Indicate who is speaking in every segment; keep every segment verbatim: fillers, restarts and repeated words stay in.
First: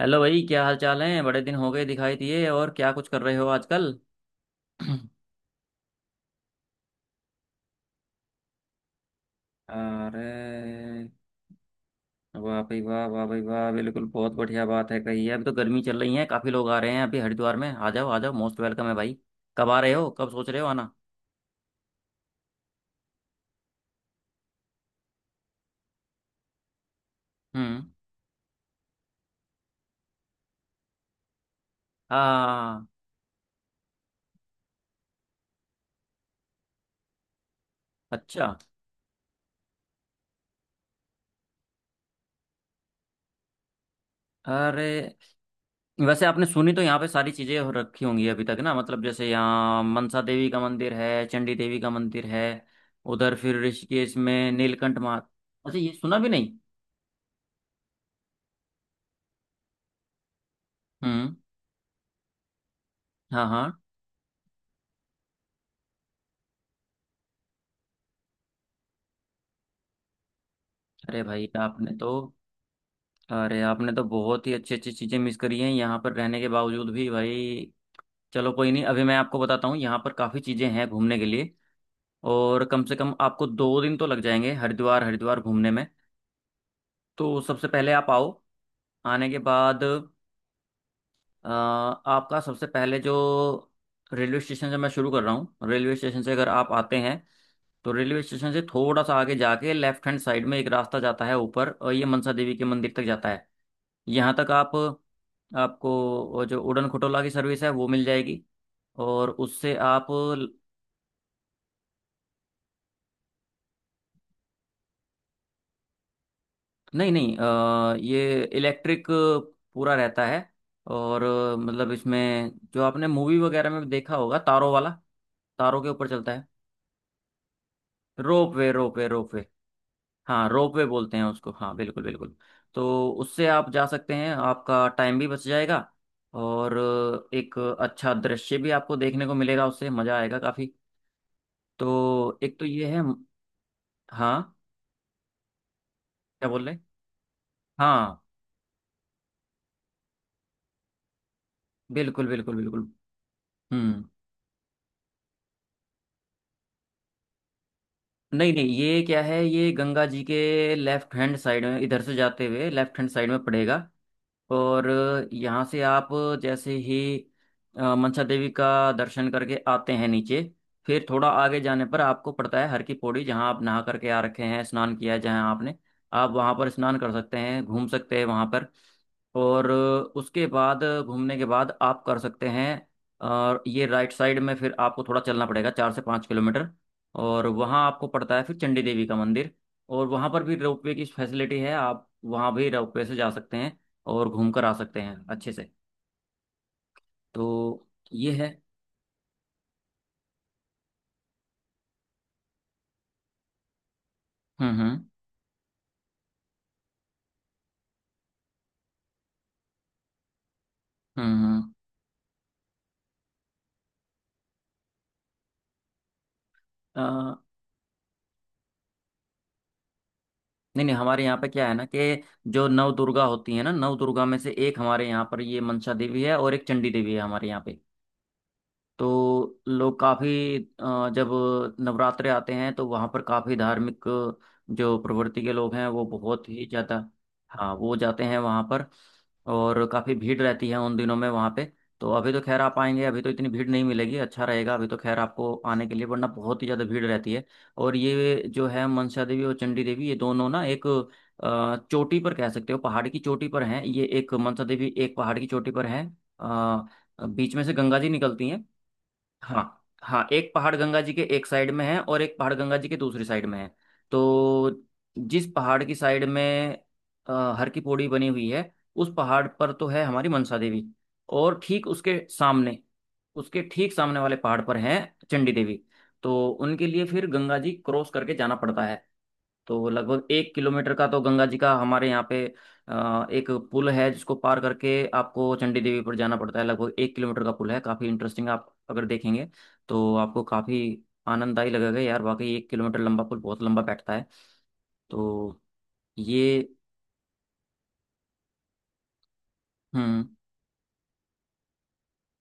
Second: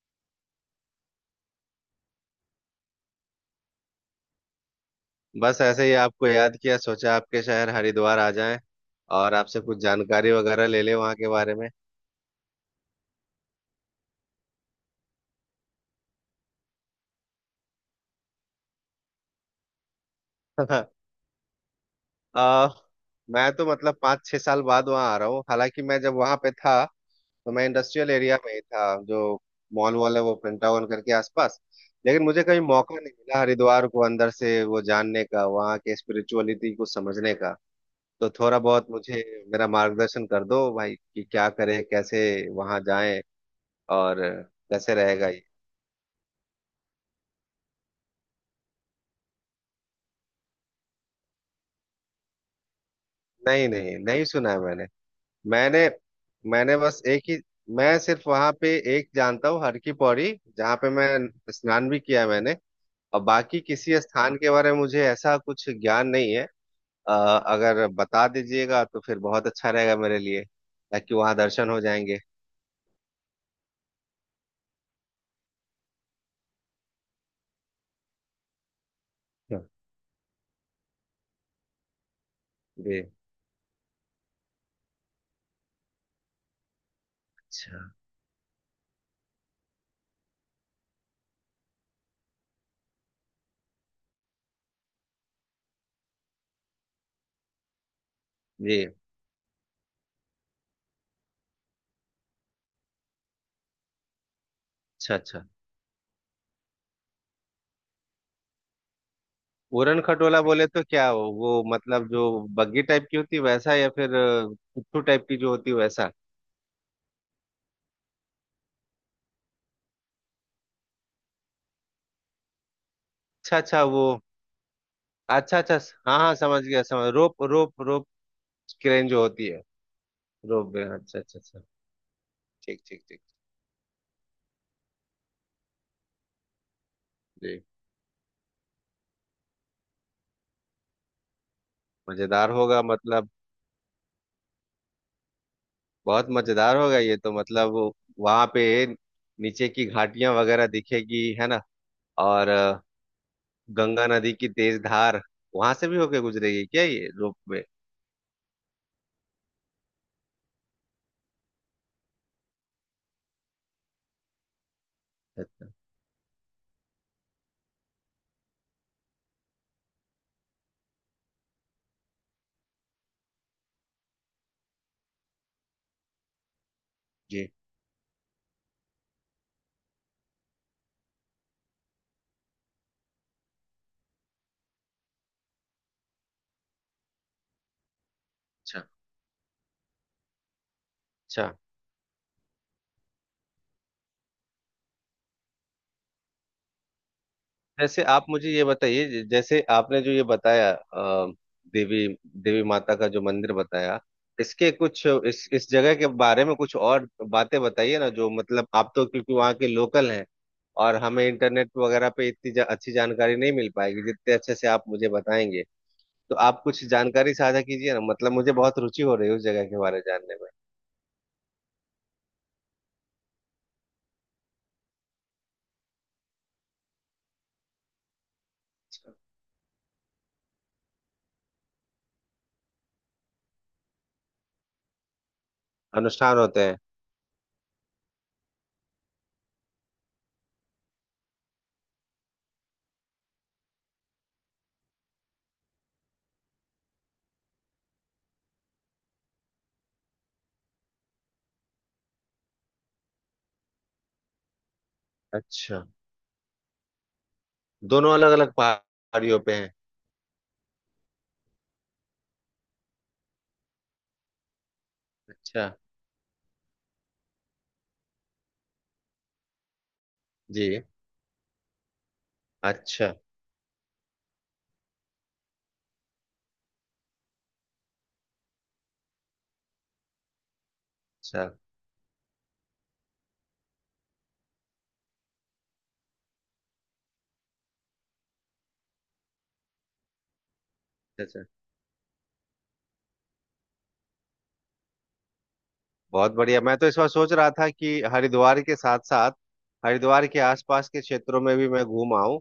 Speaker 1: Hello भाई, क्या हाल चाल है? बड़े दिन हो गए दिखाई दिए। और क्या कुछ कर रहे हो आजकल?
Speaker 2: बस ऐसे ही आपको याद किया, सोचा आपके शहर हरिद्वार आ जाएं और आपसे कुछ जानकारी वगैरह ले लें
Speaker 1: अरे
Speaker 2: वहाँ के बारे में।
Speaker 1: वाह भाई वाह, वाह भाई वाह! बिल्कुल, बहुत बढ़िया बात है कही है। अभी तो गर्मी चल रही है, काफी लोग आ रहे हैं अभी हरिद्वार में। आ जाओ आ जाओ, मोस्ट वेलकम है भाई। कब आ रहे हो, कब सोच रहे हो आना?
Speaker 2: आ, मैं तो मतलब पाँच छह साल बाद वहाँ आ रहा हूँ। हालांकि मैं जब वहाँ पे था तो मैं
Speaker 1: हम्म।
Speaker 2: इंडस्ट्रियल एरिया में ही था, जो मॉल वॉल है वो पेंटागन करके आसपास। लेकिन मुझे कभी
Speaker 1: हाँ।
Speaker 2: मौका नहीं मिला हरिद्वार को अंदर से वो जानने का, वहाँ के स्पिरिचुअलिटी को समझने का। तो
Speaker 1: अच्छा।
Speaker 2: थोड़ा बहुत मुझे मेरा मार्गदर्शन कर दो भाई कि क्या करें, कैसे वहाँ जाएं और
Speaker 1: अरे
Speaker 2: कैसे रहेगा।
Speaker 1: वैसे आपने सुनी तो यहाँ पे सारी चीजें हो रखी होंगी अभी तक ना, मतलब जैसे यहाँ मनसा देवी का मंदिर है, चंडी देवी का मंदिर है। उधर फिर
Speaker 2: नहीं नहीं
Speaker 1: ऋषिकेश
Speaker 2: नहीं, सुना
Speaker 1: में
Speaker 2: है मैंने।
Speaker 1: नीलकंठ महा अच्छा,
Speaker 2: मैंने
Speaker 1: ये सुना भी नहीं।
Speaker 2: मैंने बस एक ही मैं सिर्फ वहां पे एक जानता हूँ, हर की पौड़ी, जहाँ पे मैं
Speaker 1: हम्म।
Speaker 2: स्नान भी किया है मैंने। और
Speaker 1: हाँ
Speaker 2: बाकी
Speaker 1: हाँ।
Speaker 2: किसी स्थान के बारे में मुझे ऐसा कुछ ज्ञान नहीं है। अ, अगर बता दीजिएगा तो फिर बहुत अच्छा रहेगा मेरे लिए, ताकि
Speaker 1: अरे
Speaker 2: वहां
Speaker 1: भाई
Speaker 2: दर्शन हो
Speaker 1: आपने तो
Speaker 2: जाएंगे।
Speaker 1: अरे आपने तो बहुत ही अच्छी अच्छी चीज़ें मिस करी हैं यहाँ पर रहने के बावजूद भी भाई। चलो कोई नहीं, अभी मैं आपको
Speaker 2: अच्छा।
Speaker 1: बताता हूँ, यहाँ पर काफ़ी चीज़ें हैं घूमने के लिए। और कम से
Speaker 2: जी।
Speaker 1: कम आपको दो दिन तो लग जाएंगे हरिद्वार हरिद्वार घूमने में। तो सबसे
Speaker 2: अच्छा।
Speaker 1: पहले आप आओ। आने के बाद अ, आपका सबसे पहले जो रेलवे स्टेशन से मैं शुरू कर रहा हूँ, रेलवे स्टेशन से अगर आप आते हैं, तो रेलवे स्टेशन से
Speaker 2: जी।
Speaker 1: थोड़ा सा आगे जाके लेफ्ट हैंड साइड में एक रास्ता जाता है ऊपर, और ये मनसा देवी के मंदिर तक जाता है। यहाँ तक आप,
Speaker 2: अच्छा अच्छा।
Speaker 1: आपको वो जो उड़न खटोला की सर्विस है वो मिल जाएगी, और उससे
Speaker 2: पूरन
Speaker 1: आप,
Speaker 2: खटोला बोले तो क्या वो, वो मतलब जो बग्गी टाइप की होती है वैसा, या फिर अ, पुट्ठू टाइप की जो होती है वैसा?
Speaker 1: नहीं नहीं अ, ये इलेक्ट्रिक पूरा रहता है, और अ, मतलब इसमें जो आपने मूवी
Speaker 2: अच्छा
Speaker 1: वगैरह
Speaker 2: अच्छा,
Speaker 1: में
Speaker 2: वो
Speaker 1: देखा होगा तारों वाला,
Speaker 2: अच्छा अच्छा।
Speaker 1: तारों के ऊपर
Speaker 2: हाँ
Speaker 1: चलता
Speaker 2: हाँ,
Speaker 1: है।
Speaker 2: समझ गया, समझ rope rope rope.
Speaker 1: Rope way rope way
Speaker 2: crane जो
Speaker 1: रोप वे।
Speaker 2: होती है।
Speaker 1: हाँ
Speaker 2: रोप
Speaker 1: रोप
Speaker 2: वे।
Speaker 1: वे बोलते
Speaker 2: अच्छा
Speaker 1: हैं
Speaker 2: अच्छा
Speaker 1: उसको,
Speaker 2: अच्छा।
Speaker 1: हाँ बिल्कुल बिल्कुल।
Speaker 2: ठीक ठीक
Speaker 1: तो
Speaker 2: ठीक।
Speaker 1: उससे आप जा सकते हैं, आपका टाइम भी बच जाएगा और अ, एक
Speaker 2: जी।
Speaker 1: अच्छा दृश्य भी आपको देखने को मिलेगा, उससे मज़ा आएगा काफ़ी। तो
Speaker 2: मजेदार
Speaker 1: एक तो
Speaker 2: होगा
Speaker 1: ये है।
Speaker 2: मतलब,
Speaker 1: हाँ।
Speaker 2: बहुत
Speaker 1: क्या बोल
Speaker 2: मजेदार
Speaker 1: रहे।
Speaker 2: होगा ये तो मतलब।
Speaker 1: हाँ
Speaker 2: वहां पे नीचे की घाटियां वगैरह दिखेगी, है ना?
Speaker 1: बिल्कुल
Speaker 2: और
Speaker 1: बिल्कुल
Speaker 2: अ,
Speaker 1: बिल्कुल। हम्म।
Speaker 2: गंगा नदी की तेज धार वहां से भी होके गुजरेगी क्या ये रोप वे?
Speaker 1: नहीं नहीं, ये क्या है, ये गंगा जी के लेफ्ट हैंड साइड में, इधर से जाते हुए लेफ्ट हैंड साइड में पड़ेगा। और यहाँ
Speaker 2: अच्छा।
Speaker 1: से आप जैसे ही अ, मनसा देवी का दर्शन करके आते हैं नीचे, फिर थोड़ा आगे जाने पर आपको पड़ता है हर की पौड़ी, जहाँ आप नहा करके आ रखे हैं, स्नान किया है जहाँ आपने। आप वहाँ पर स्नान कर सकते
Speaker 2: जी।
Speaker 1: हैं, घूम सकते हैं वहाँ पर। और अ, उसके बाद अ, घूमने के बाद आप कर सकते हैं। और ये राइट साइड में फिर आपको थोड़ा चलना पड़ेगा, चार से पाँच किलोमीटर, और वहाँ आपको पड़ता है फिर चंडी
Speaker 2: अच्छा
Speaker 1: देवी का मंदिर। और वहाँ पर भी रोपवे की
Speaker 2: अच्छा।
Speaker 1: फैसिलिटी है, आप वहाँ भी रोपवे से जा सकते हैं और घूम कर आ सकते हैं अच्छे से। तो
Speaker 2: जैसे आप
Speaker 1: ये है।
Speaker 2: मुझे ये बताइए, ज- जैसे आपने जो ये बताया अ, देवी देवी माता का जो मंदिर बताया, इसके
Speaker 1: हम्म
Speaker 2: कुछ
Speaker 1: हम्म
Speaker 2: इस इस जगह के बारे में कुछ और बातें बताइए ना। जो मतलब आप तो क्योंकि वहाँ के लोकल हैं, और हमें
Speaker 1: हम्म।
Speaker 2: इंटरनेट
Speaker 1: हम्म।
Speaker 2: वगैरह पे इतनी जा, अच्छी जानकारी नहीं मिल पाएगी जितने अच्छे से आप मुझे बताएंगे। तो आप कुछ
Speaker 1: अ,
Speaker 2: जानकारी साझा कीजिए ना, मतलब मुझे बहुत रुचि हो रही है उस जगह के बारे में जानने में।
Speaker 1: नहीं नहीं, हमारे यहाँ पे क्या है ना, कि जो नव दुर्गा होती है ना, नव दुर्गा में से एक हमारे यहाँ पर ये मनसा देवी है, और एक चंडी देवी है हमारे यहाँ पे। तो लोग काफ़ी, जब नवरात्रे आते हैं तो वहाँ पर काफ़ी धार्मिक, जो प्रवृत्ति के लोग हैं वो
Speaker 2: अनुष्ठान
Speaker 1: बहुत ही
Speaker 2: होते हैं।
Speaker 1: ज़्यादा, हाँ वो जाते हैं वहाँ पर। और काफ़ी भीड़ रहती है उन दिनों में वहाँ पे। तो अभी तो खैर आप आएंगे, अभी तो इतनी भीड़ नहीं मिलेगी, अच्छा रहेगा अभी तो खैर आपको आने के लिए, वरना बहुत ही ज़्यादा भीड़ रहती है। और ये जो है मनसा देवी और चंडी देवी, ये दोनों ना एक अ, चोटी पर कह सकते हो, पहाड़ की चोटी पर हैं ये, एक मनसा देवी एक पहाड़ की चोटी
Speaker 2: अच्छा।
Speaker 1: पर है। अ, बीच में से गंगा जी
Speaker 2: दोनों अलग
Speaker 1: निकलती
Speaker 2: अलग
Speaker 1: हैं।
Speaker 2: पहाड़ियों पे
Speaker 1: हाँ
Speaker 2: हैं?
Speaker 1: हाँ, एक पहाड़ गंगा जी के एक साइड में है और एक पहाड़ गंगा जी के दूसरी साइड में है। तो जिस
Speaker 2: अच्छा।
Speaker 1: पहाड़ की साइड में अ, हर की पौड़ी बनी हुई है, उस पहाड़ पर तो है हमारी मनसा
Speaker 2: जी।
Speaker 1: देवी। और ठीक उसके सामने,
Speaker 2: अच्छा
Speaker 1: उसके ठीक सामने वाले पहाड़ पर हैं चंडी देवी। तो उनके लिए फिर गंगा जी क्रॉस करके जाना पड़ता है। तो लगभग एक किलोमीटर का तो गंगा
Speaker 2: अच्छा
Speaker 1: जी का हमारे यहाँ पे अ, एक पुल है, जिसको पार करके आपको चंडी देवी पर जाना पड़ता है। लगभग एक किलोमीटर का पुल है, काफ़ी इंटरेस्टिंग, आप अगर देखेंगे तो आपको काफ़ी
Speaker 2: अच्छा। अच्छा।
Speaker 1: आनंददायी लगेगा यार। वाकई एक किलोमीटर लंबा पुल बहुत लंबा बैठता है। तो
Speaker 2: बहुत बढ़िया।
Speaker 1: ये।
Speaker 2: मैं तो इस बार सोच रहा था कि हरिद्वार के साथ साथ हरिद्वार
Speaker 1: हम्म।
Speaker 2: के आसपास के क्षेत्रों में भी मैं घूम आऊं,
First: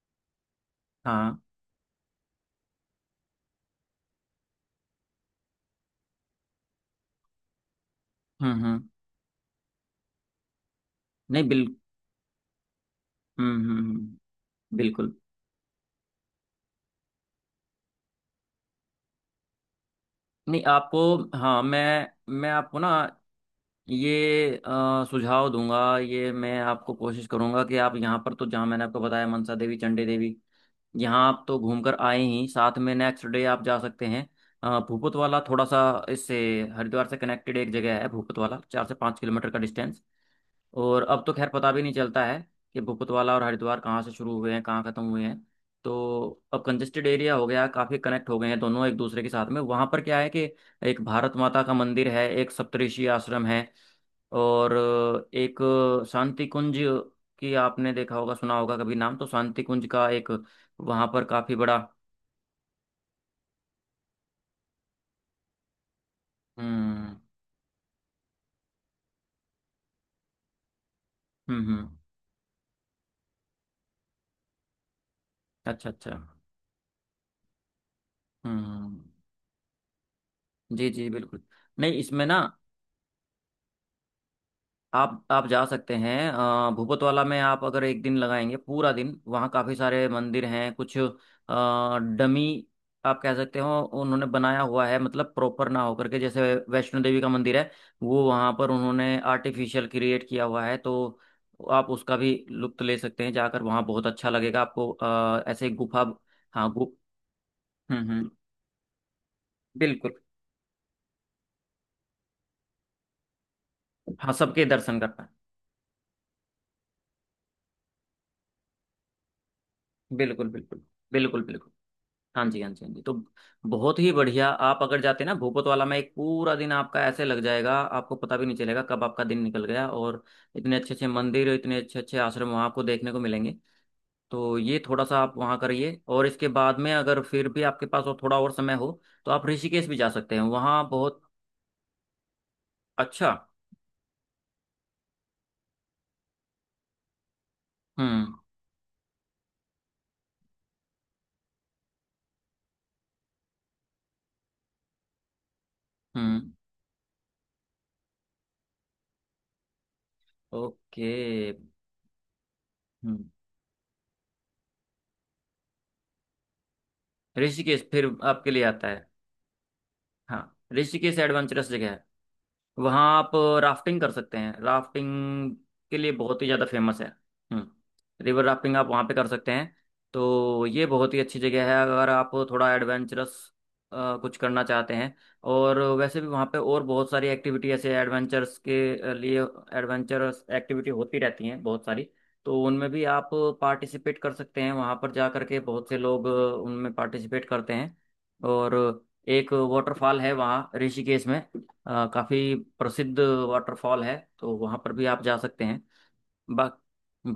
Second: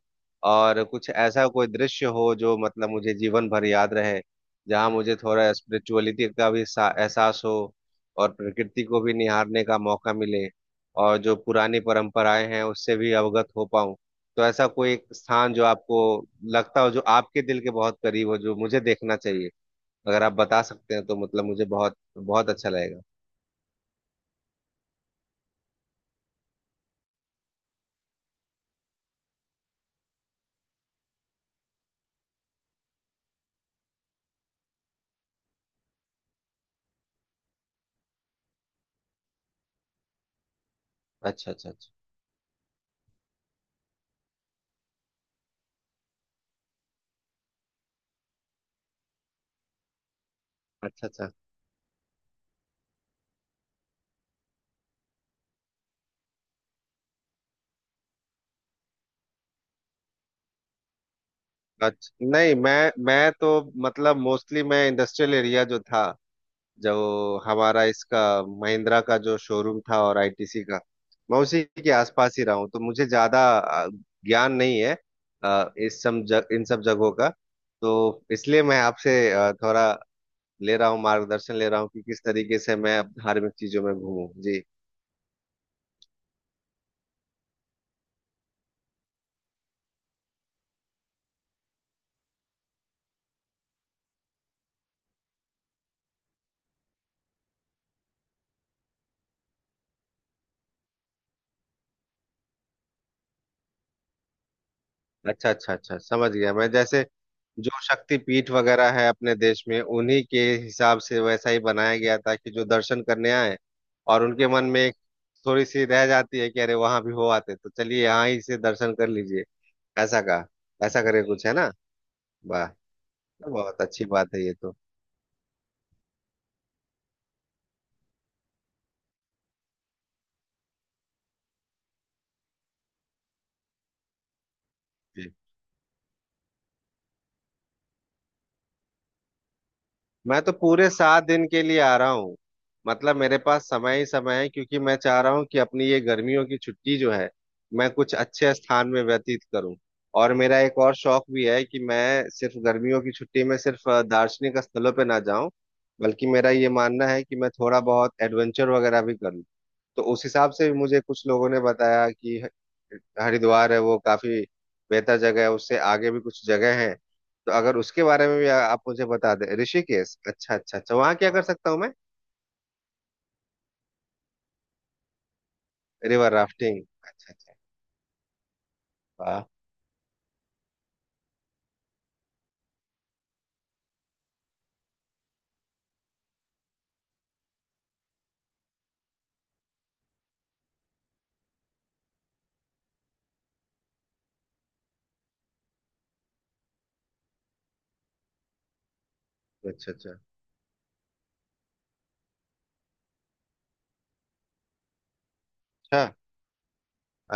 Speaker 2: और कुछ
Speaker 1: हाँ।
Speaker 2: ऐसा कोई दृश्य हो जो मतलब मुझे जीवन भर याद रहे, जहां मुझे थोड़ा स्पिरिचुअलिटी का भी सा- एहसास हो, और
Speaker 1: हम्म
Speaker 2: प्रकृति
Speaker 1: हम्म।
Speaker 2: को भी निहारने का मौका मिले, और जो
Speaker 1: नहीं बिल
Speaker 2: पुरानी परंपराएं हैं उससे भी अवगत
Speaker 1: हम्म
Speaker 2: हो
Speaker 1: हम्म
Speaker 2: पाऊं।
Speaker 1: हम्म,
Speaker 2: तो ऐसा कोई एक
Speaker 1: बिल्कुल।
Speaker 2: स्थान जो आपको लगता हो, जो आपके दिल के बहुत करीब हो, जो मुझे देखना चाहिए, अगर आप बता
Speaker 1: नहीं
Speaker 2: सकते
Speaker 1: आपको,
Speaker 2: हैं तो मतलब
Speaker 1: हाँ
Speaker 2: मुझे बहुत
Speaker 1: मैं
Speaker 2: बहुत
Speaker 1: मैं
Speaker 2: अच्छा
Speaker 1: आपको ना
Speaker 2: लगेगा।
Speaker 1: ये अ, सुझाव दूंगा, ये मैं आपको कोशिश करूंगा कि आप यहाँ पर तो जहाँ मैंने आपको बताया मनसा देवी चंडी देवी, यहाँ आप तो घूमकर आए ही, साथ में नेक्स्ट डे आप जा सकते हैं अ, भूपतवाला। थोड़ा सा इससे हरिद्वार से कनेक्टेड एक जगह है भूपतवाला, चार से पाँच किलोमीटर का डिस्टेंस। और अब तो खैर
Speaker 2: अच्छा अच्छा
Speaker 1: पता भी
Speaker 2: अच्छा।
Speaker 1: नहीं चलता है कि भूपतवाला और हरिद्वार कहाँ से शुरू हुए हैं, कहाँ ख़त्म हुए हैं। तो अब कंजेस्टेड एरिया हो गया, काफ़ी कनेक्ट हो गए हैं दोनों एक दूसरे के साथ में। वहाँ पर क्या है, कि एक
Speaker 2: अच्छा अच्छा
Speaker 1: भारत माता का मंदिर है, एक सप्तऋषि आश्रम है। और अ, एक शांति कुंज की आपने देखा होगा, सुना होगा कभी नाम तो, शांति कुंज का एक, वहां पर काफी बड़ा।
Speaker 2: अच्छा। नहीं, मैं मैं तो मतलब मोस्टली मैं इंडस्ट्रियल एरिया जो था, जो
Speaker 1: हम्म
Speaker 2: हमारा इसका महिंद्रा का जो शोरूम था और आई टी सी का, मैं उसी
Speaker 1: हम्म हम्म।
Speaker 2: के आसपास ही रहा हूँ। तो मुझे ज्यादा अ, ज्ञान नहीं है अ,
Speaker 1: अच्छा
Speaker 2: इस
Speaker 1: अच्छा।
Speaker 2: सब जग, इन सब जगहों का। तो इसलिए मैं
Speaker 1: हम्म।
Speaker 2: आपसे अ, थोड़ा ले रहा
Speaker 1: जी
Speaker 2: हूँ,
Speaker 1: जी बिल्कुल।
Speaker 2: मार्गदर्शन ले रहा हूँ
Speaker 1: नहीं
Speaker 2: कि किस
Speaker 1: इसमें ना
Speaker 2: तरीके से मैं अब धार्मिक चीजों में घूमूं जी।
Speaker 1: आप आप जा सकते हैं अ, भूपतवाला में। आप अगर एक दिन लगाएंगे पूरा दिन, वहाँ काफ़ी सारे मंदिर हैं। कुछ डमी आप कह सकते हो, उन्होंने बनाया हुआ है, मतलब प्रॉपर ना होकर के, जैसे वैष्णो देवी का मंदिर है, वो वहाँ पर उन्होंने आर्टिफिशियल क्रिएट किया हुआ है। तो आप उसका भी लुत्फ ले सकते हैं जाकर, वहाँ बहुत अच्छा लगेगा आपको, अ,
Speaker 2: अच्छा
Speaker 1: ऐसे ही
Speaker 2: अच्छा अच्छा
Speaker 1: गुफा।
Speaker 2: समझ गया मैं
Speaker 1: हाँ गु
Speaker 2: जैसे जो
Speaker 1: हम्म हम्म
Speaker 2: शक्तिपीठ वगैरह है अपने देश में
Speaker 1: बिल्कुल।
Speaker 2: उन्हीं के हिसाब से वैसा ही बनाया गया था कि जो दर्शन करने आए और
Speaker 1: हाँ
Speaker 2: उनके
Speaker 1: सबके
Speaker 2: मन में एक
Speaker 1: दर्शन करना है,
Speaker 2: थोड़ी सी रह जाती है कि अरे वहां भी हो आते तो चलिए यहाँ ही से दर्शन कर लीजिए ऐसा कहा
Speaker 1: बिल्कुल बिल्कुल
Speaker 2: ऐसा करके
Speaker 1: बिल्कुल
Speaker 2: कुछ है ना
Speaker 1: बिल्कुल। हाँ जी,
Speaker 2: वाह
Speaker 1: हाँ जी, हाँ जी, तो
Speaker 2: बहुत
Speaker 1: बहुत
Speaker 2: अच्छी
Speaker 1: ही
Speaker 2: बात है
Speaker 1: बढ़िया।
Speaker 2: ये तो
Speaker 1: आप अगर जाते ना भूपत वाला में, एक पूरा दिन आपका ऐसे लग जाएगा, आपको पता भी नहीं चलेगा कब आपका दिन निकल गया। और इतने अच्छे अच्छे मंदिर, इतने अच्छे अच्छे आश्रम वहाँ आपको देखने को मिलेंगे। तो ये थोड़ा सा आप वहाँ करिए, और इसके बाद में अगर फिर भी आपके पास और थोड़ा और समय हो, तो आप ऋषिकेश भी जा सकते
Speaker 2: मैं
Speaker 1: हैं,
Speaker 2: तो
Speaker 1: वहाँ
Speaker 2: पूरे
Speaker 1: बहुत
Speaker 2: सात दिन के लिए आ रहा हूँ मतलब
Speaker 1: अच्छा।
Speaker 2: मेरे पास समय ही समय है क्योंकि मैं चाह रहा हूँ कि अपनी ये गर्मियों की छुट्टी जो है मैं कुछ
Speaker 1: हम्म
Speaker 2: अच्छे स्थान में व्यतीत करूँ और मेरा एक और शौक भी है कि मैं सिर्फ गर्मियों की छुट्टी में सिर्फ अ, दार्शनिक स्थलों पे ना जाऊं बल्कि मेरा
Speaker 1: हम्म।
Speaker 2: ये मानना है कि मैं थोड़ा बहुत एडवेंचर वगैरह भी करूँ तो उस हिसाब से भी मुझे
Speaker 1: ओके।
Speaker 2: कुछ लोगों ने बताया कि ह-
Speaker 1: हम्म।
Speaker 2: हरिद्वार है वो काफी बेहतर जगह है उससे आगे भी कुछ जगह है तो अगर
Speaker 1: ऋषिकेश
Speaker 2: उसके
Speaker 1: फिर
Speaker 2: बारे में भी
Speaker 1: आपके
Speaker 2: आ-
Speaker 1: लिए
Speaker 2: आप
Speaker 1: आता
Speaker 2: मुझे
Speaker 1: है।
Speaker 2: बता दें ऋषिकेश
Speaker 1: हाँ
Speaker 2: अच्छा अच्छा अच्छा वहाँ
Speaker 1: ऋषिकेश
Speaker 2: क्या कर
Speaker 1: एडवेंचरस
Speaker 2: सकता हूँ
Speaker 1: जगह
Speaker 2: मैं
Speaker 1: है, वहाँ आप राफ्टिंग कर सकते हैं, राफ्टिंग के लिए
Speaker 2: रिवर
Speaker 1: बहुत ही ज़्यादा
Speaker 2: राफ्टिंग
Speaker 1: फेमस है।
Speaker 2: अच्छा अच्छा
Speaker 1: हम्म, रिवर राफ्टिंग आप वहाँ पे कर
Speaker 2: वाह
Speaker 1: सकते हैं। तो ये बहुत ही अच्छी जगह है अगर आप थोड़ा एडवेंचरस कुछ करना चाहते हैं। और वैसे भी वहाँ पे और बहुत सारी एक्टिविटी ऐसे एडवेंचर्स के लिए, एडवेंचरस एक्टिविटी होती रहती हैं बहुत सारी। तो उनमें भी आप पार्टिसिपेट कर सकते हैं वहाँ पर जा करके, बहुत से लोग उनमें पार्टिसिपेट करते हैं। और एक
Speaker 2: अच्छा अच्छा
Speaker 1: वाटरफॉल है वहाँ ऋषिकेश में, अ, काफ़ी प्रसिद्ध वाटरफॉल है, तो वहाँ पर भी आप जा सकते हैं।
Speaker 2: अच्छा
Speaker 1: बा,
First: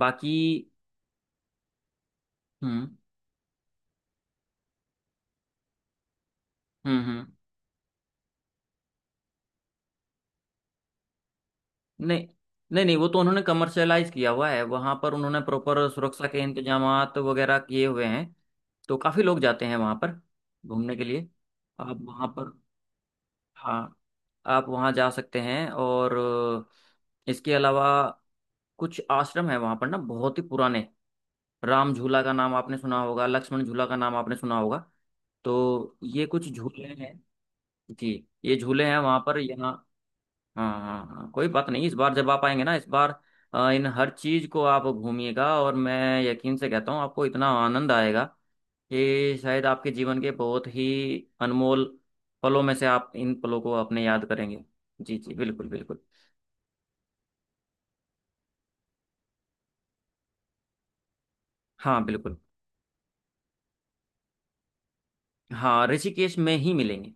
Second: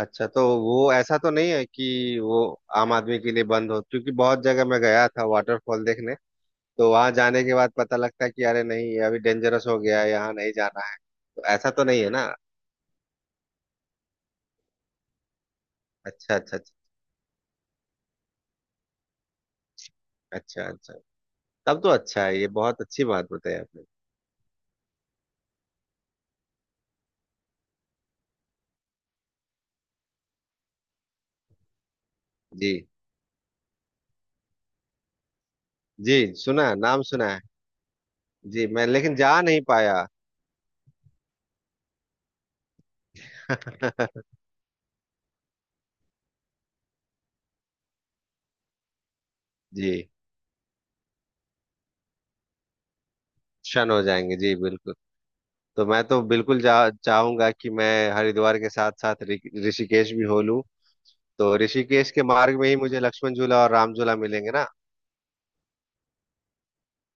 Speaker 2: अच्छा तो वो ऐसा तो नहीं है कि वो आम
Speaker 1: हम्म
Speaker 2: आदमी के लिए बंद हो क्योंकि बहुत जगह मैं गया था वाटरफॉल देखने तो
Speaker 1: हम्म
Speaker 2: वहां
Speaker 1: हम्म।
Speaker 2: जाने के बाद पता लगता है कि अरे नहीं ये अभी डेंजरस हो गया है यहाँ नहीं जाना है तो ऐसा तो नहीं है
Speaker 1: नहीं
Speaker 2: ना
Speaker 1: नहीं नहीं, वो तो उन्होंने कमर्शलाइज किया हुआ है वहाँ पर, उन्होंने प्रॉपर सुरक्षा
Speaker 2: अच्छा
Speaker 1: के
Speaker 2: अच्छा अच्छा
Speaker 1: इंतजामात वगैरह किए हुए हैं। तो काफ़ी लोग जाते हैं वहाँ पर
Speaker 2: अच्छा अच्छा
Speaker 1: घूमने के लिए।
Speaker 2: तब तो
Speaker 1: आप
Speaker 2: अच्छा
Speaker 1: वहाँ
Speaker 2: है ये
Speaker 1: पर,
Speaker 2: बहुत अच्छी बात बताई आपने
Speaker 1: हाँ, आप वहाँ जा सकते हैं। और अ, इसके अलावा कुछ आश्रम है वहाँ पर ना बहुत ही पुराने। राम झूला का नाम आपने
Speaker 2: जी
Speaker 1: सुना होगा, लक्ष्मण झूला का नाम आपने सुना होगा। तो
Speaker 2: जी।
Speaker 1: ये कुछ
Speaker 2: सुना है,
Speaker 1: झूले
Speaker 2: नाम
Speaker 1: हैं।
Speaker 2: सुना है।
Speaker 1: जी, ये
Speaker 2: जी।
Speaker 1: झूले
Speaker 2: मैं
Speaker 1: हैं
Speaker 2: लेकिन
Speaker 1: वहां पर
Speaker 2: जा नहीं
Speaker 1: यहाँ।
Speaker 2: पाया।
Speaker 1: हाँ हाँ हाँ, कोई बात नहीं, इस बार जब आप आएंगे ना, इस बार अ, इन हर चीज को आप घूमिएगा। और मैं यकीन से कहता हूँ आपको इतना आनंद आएगा, कि शायद आपके
Speaker 2: जी।
Speaker 1: जीवन के बहुत ही अनमोल पलों में से आप इन पलों को
Speaker 2: शन हो
Speaker 1: अपने याद
Speaker 2: जाएंगे जी,
Speaker 1: करेंगे।
Speaker 2: बिल्कुल।
Speaker 1: जी जी बिल्कुल
Speaker 2: तो
Speaker 1: बिल्कुल।
Speaker 2: मैं तो बिल्कुल जा, चाहूंगा कि मैं हरिद्वार के साथ साथ ऋ- ऋषिकेश भी हो लूं। तो
Speaker 1: हाँ
Speaker 2: ऋषिकेश के
Speaker 1: बिल्कुल,
Speaker 2: मार्ग में ही मुझे लक्ष्मण झूला और राम झूला मिलेंगे ना?
Speaker 1: हाँ ऋषिकेश में ही मिलेंगे,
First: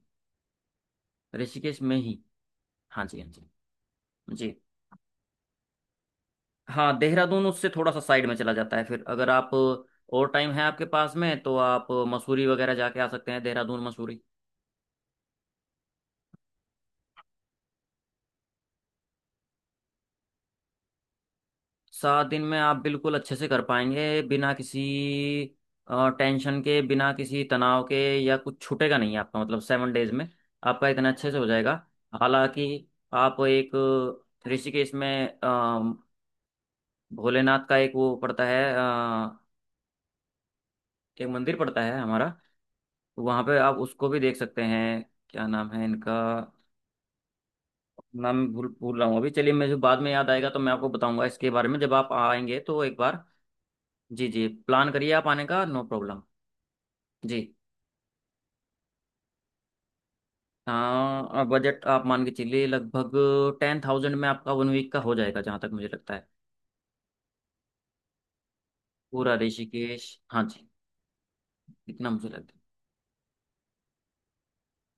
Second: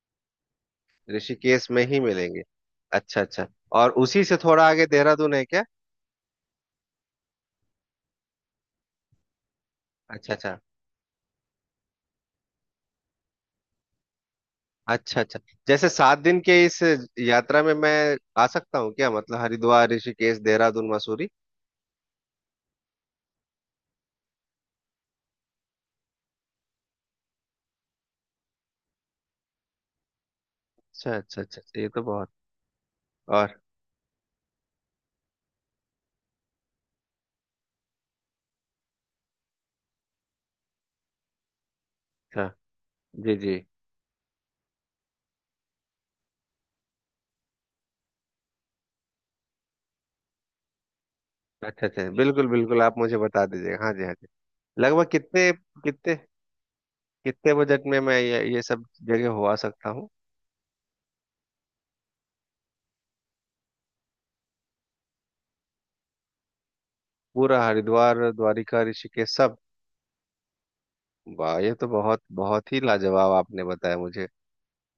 Speaker 2: ऋषिकेश
Speaker 1: ऋषिकेश
Speaker 2: में
Speaker 1: में
Speaker 2: ही
Speaker 1: ही।
Speaker 2: मिलेंगे।
Speaker 1: हाँ जी,
Speaker 2: अच्छा
Speaker 1: हाँ
Speaker 2: अच्छा।
Speaker 1: जी।
Speaker 2: और उसी से
Speaker 1: जी।
Speaker 2: थोड़ा आगे देहरादून है क्या?
Speaker 1: हाँ देहरादून उससे थोड़ा सा साइड में चला जाता है, फिर अगर आप, और
Speaker 2: अच्छा
Speaker 1: टाइम
Speaker 2: अच्छा।
Speaker 1: है आपके पास में, तो आप मसूरी वगैरह जाके आ सकते हैं, देहरादून मसूरी।
Speaker 2: अच्छा अच्छा। जैसे सात दिन के इस यात्रा में मैं आ सकता हूँ क्या, मतलब हरिद्वार, ऋषिकेश, देहरादून, मसूरी?
Speaker 1: सात दिन में आप बिल्कुल अच्छे से कर पाएंगे, बिना किसी टेंशन के, बिना किसी तनाव के, या कुछ छूटेगा नहीं आपका, मतलब सेवन डेज में आपका इतना
Speaker 2: अच्छा
Speaker 1: अच्छे से
Speaker 2: अच्छा
Speaker 1: हो
Speaker 2: अच्छा।
Speaker 1: जाएगा।
Speaker 2: अच्छा, ये तो बहुत।
Speaker 1: हालांकि आप
Speaker 2: और?
Speaker 1: एक ऋषिकेश में अ, भोलेनाथ का एक वो पड़ता है, अ, एक मंदिर पड़ता है हमारा,
Speaker 2: अच्छा। जी
Speaker 1: वहाँ
Speaker 2: जी।
Speaker 1: पे आप उसको भी देख सकते हैं। क्या नाम है इनका, नाम भूल भूल रहा हूँ अभी, चलिए मुझे बाद में याद आएगा तो मैं आपको बताऊंगा इसके बारे में,
Speaker 2: अच्छा
Speaker 1: जब
Speaker 2: अच्छा,
Speaker 1: आप
Speaker 2: बिल्कुल
Speaker 1: आएंगे तो
Speaker 2: बिल्कुल,
Speaker 1: एक
Speaker 2: आप मुझे
Speaker 1: बार।
Speaker 2: बता दीजिएगा। हाँ जी, हाँ जी।
Speaker 1: जी जी, प्लान
Speaker 2: लगभग
Speaker 1: करिए आप आने
Speaker 2: कितने,
Speaker 1: का, नो
Speaker 2: कितने
Speaker 1: प्रॉब्लम। जी,
Speaker 2: कितने बजट में मैं ये, ये सब जगह हो आ सकता हूँ?
Speaker 1: हाँ बजट आप मान के चलिए लगभग टेन थाउजेंड में आपका वन वीक का हो जाएगा, जहाँ तक मुझे लगता है।
Speaker 2: पूरा हरिद्वार, द्वारिका,
Speaker 1: पूरा
Speaker 2: ऋषिकेश, सब?
Speaker 1: ऋषिकेश, हाँ जी।
Speaker 2: वाह, ये तो
Speaker 1: इतना
Speaker 2: बहुत
Speaker 1: मुझे लगता
Speaker 2: बहुत ही लाजवाब आपने बताया मुझे।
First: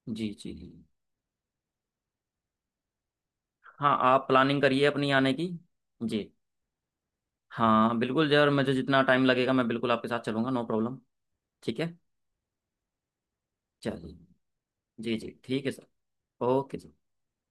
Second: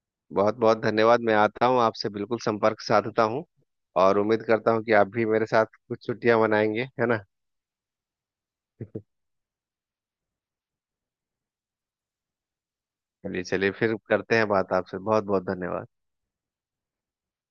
Speaker 1: है, जी जी
Speaker 2: बहुत
Speaker 1: जी।
Speaker 2: बहुत धन्यवाद। मैं आता हूँ आपसे, बिल्कुल संपर्क साधता हूँ।
Speaker 1: हाँ
Speaker 2: और
Speaker 1: आप
Speaker 2: उम्मीद
Speaker 1: प्लानिंग
Speaker 2: करता हूँ
Speaker 1: करिए
Speaker 2: कि आप
Speaker 1: अपनी
Speaker 2: भी
Speaker 1: आने
Speaker 2: मेरे
Speaker 1: की।
Speaker 2: साथ कुछ
Speaker 1: जी
Speaker 2: छुट्टियां मनाएंगे, है ना?
Speaker 1: हाँ बिल्कुल जी, और मुझे जितना टाइम लगेगा मैं बिल्कुल आपके साथ चलूंगा, नो प्रॉब्लम। ठीक है।
Speaker 2: चलिए चलिए, फिर
Speaker 1: चलिए।
Speaker 2: करते हैं बात आपसे।
Speaker 1: जी
Speaker 2: बहुत
Speaker 1: जी
Speaker 2: बहुत
Speaker 1: ठीक है सर।
Speaker 2: धन्यवाद।
Speaker 1: ओके जी।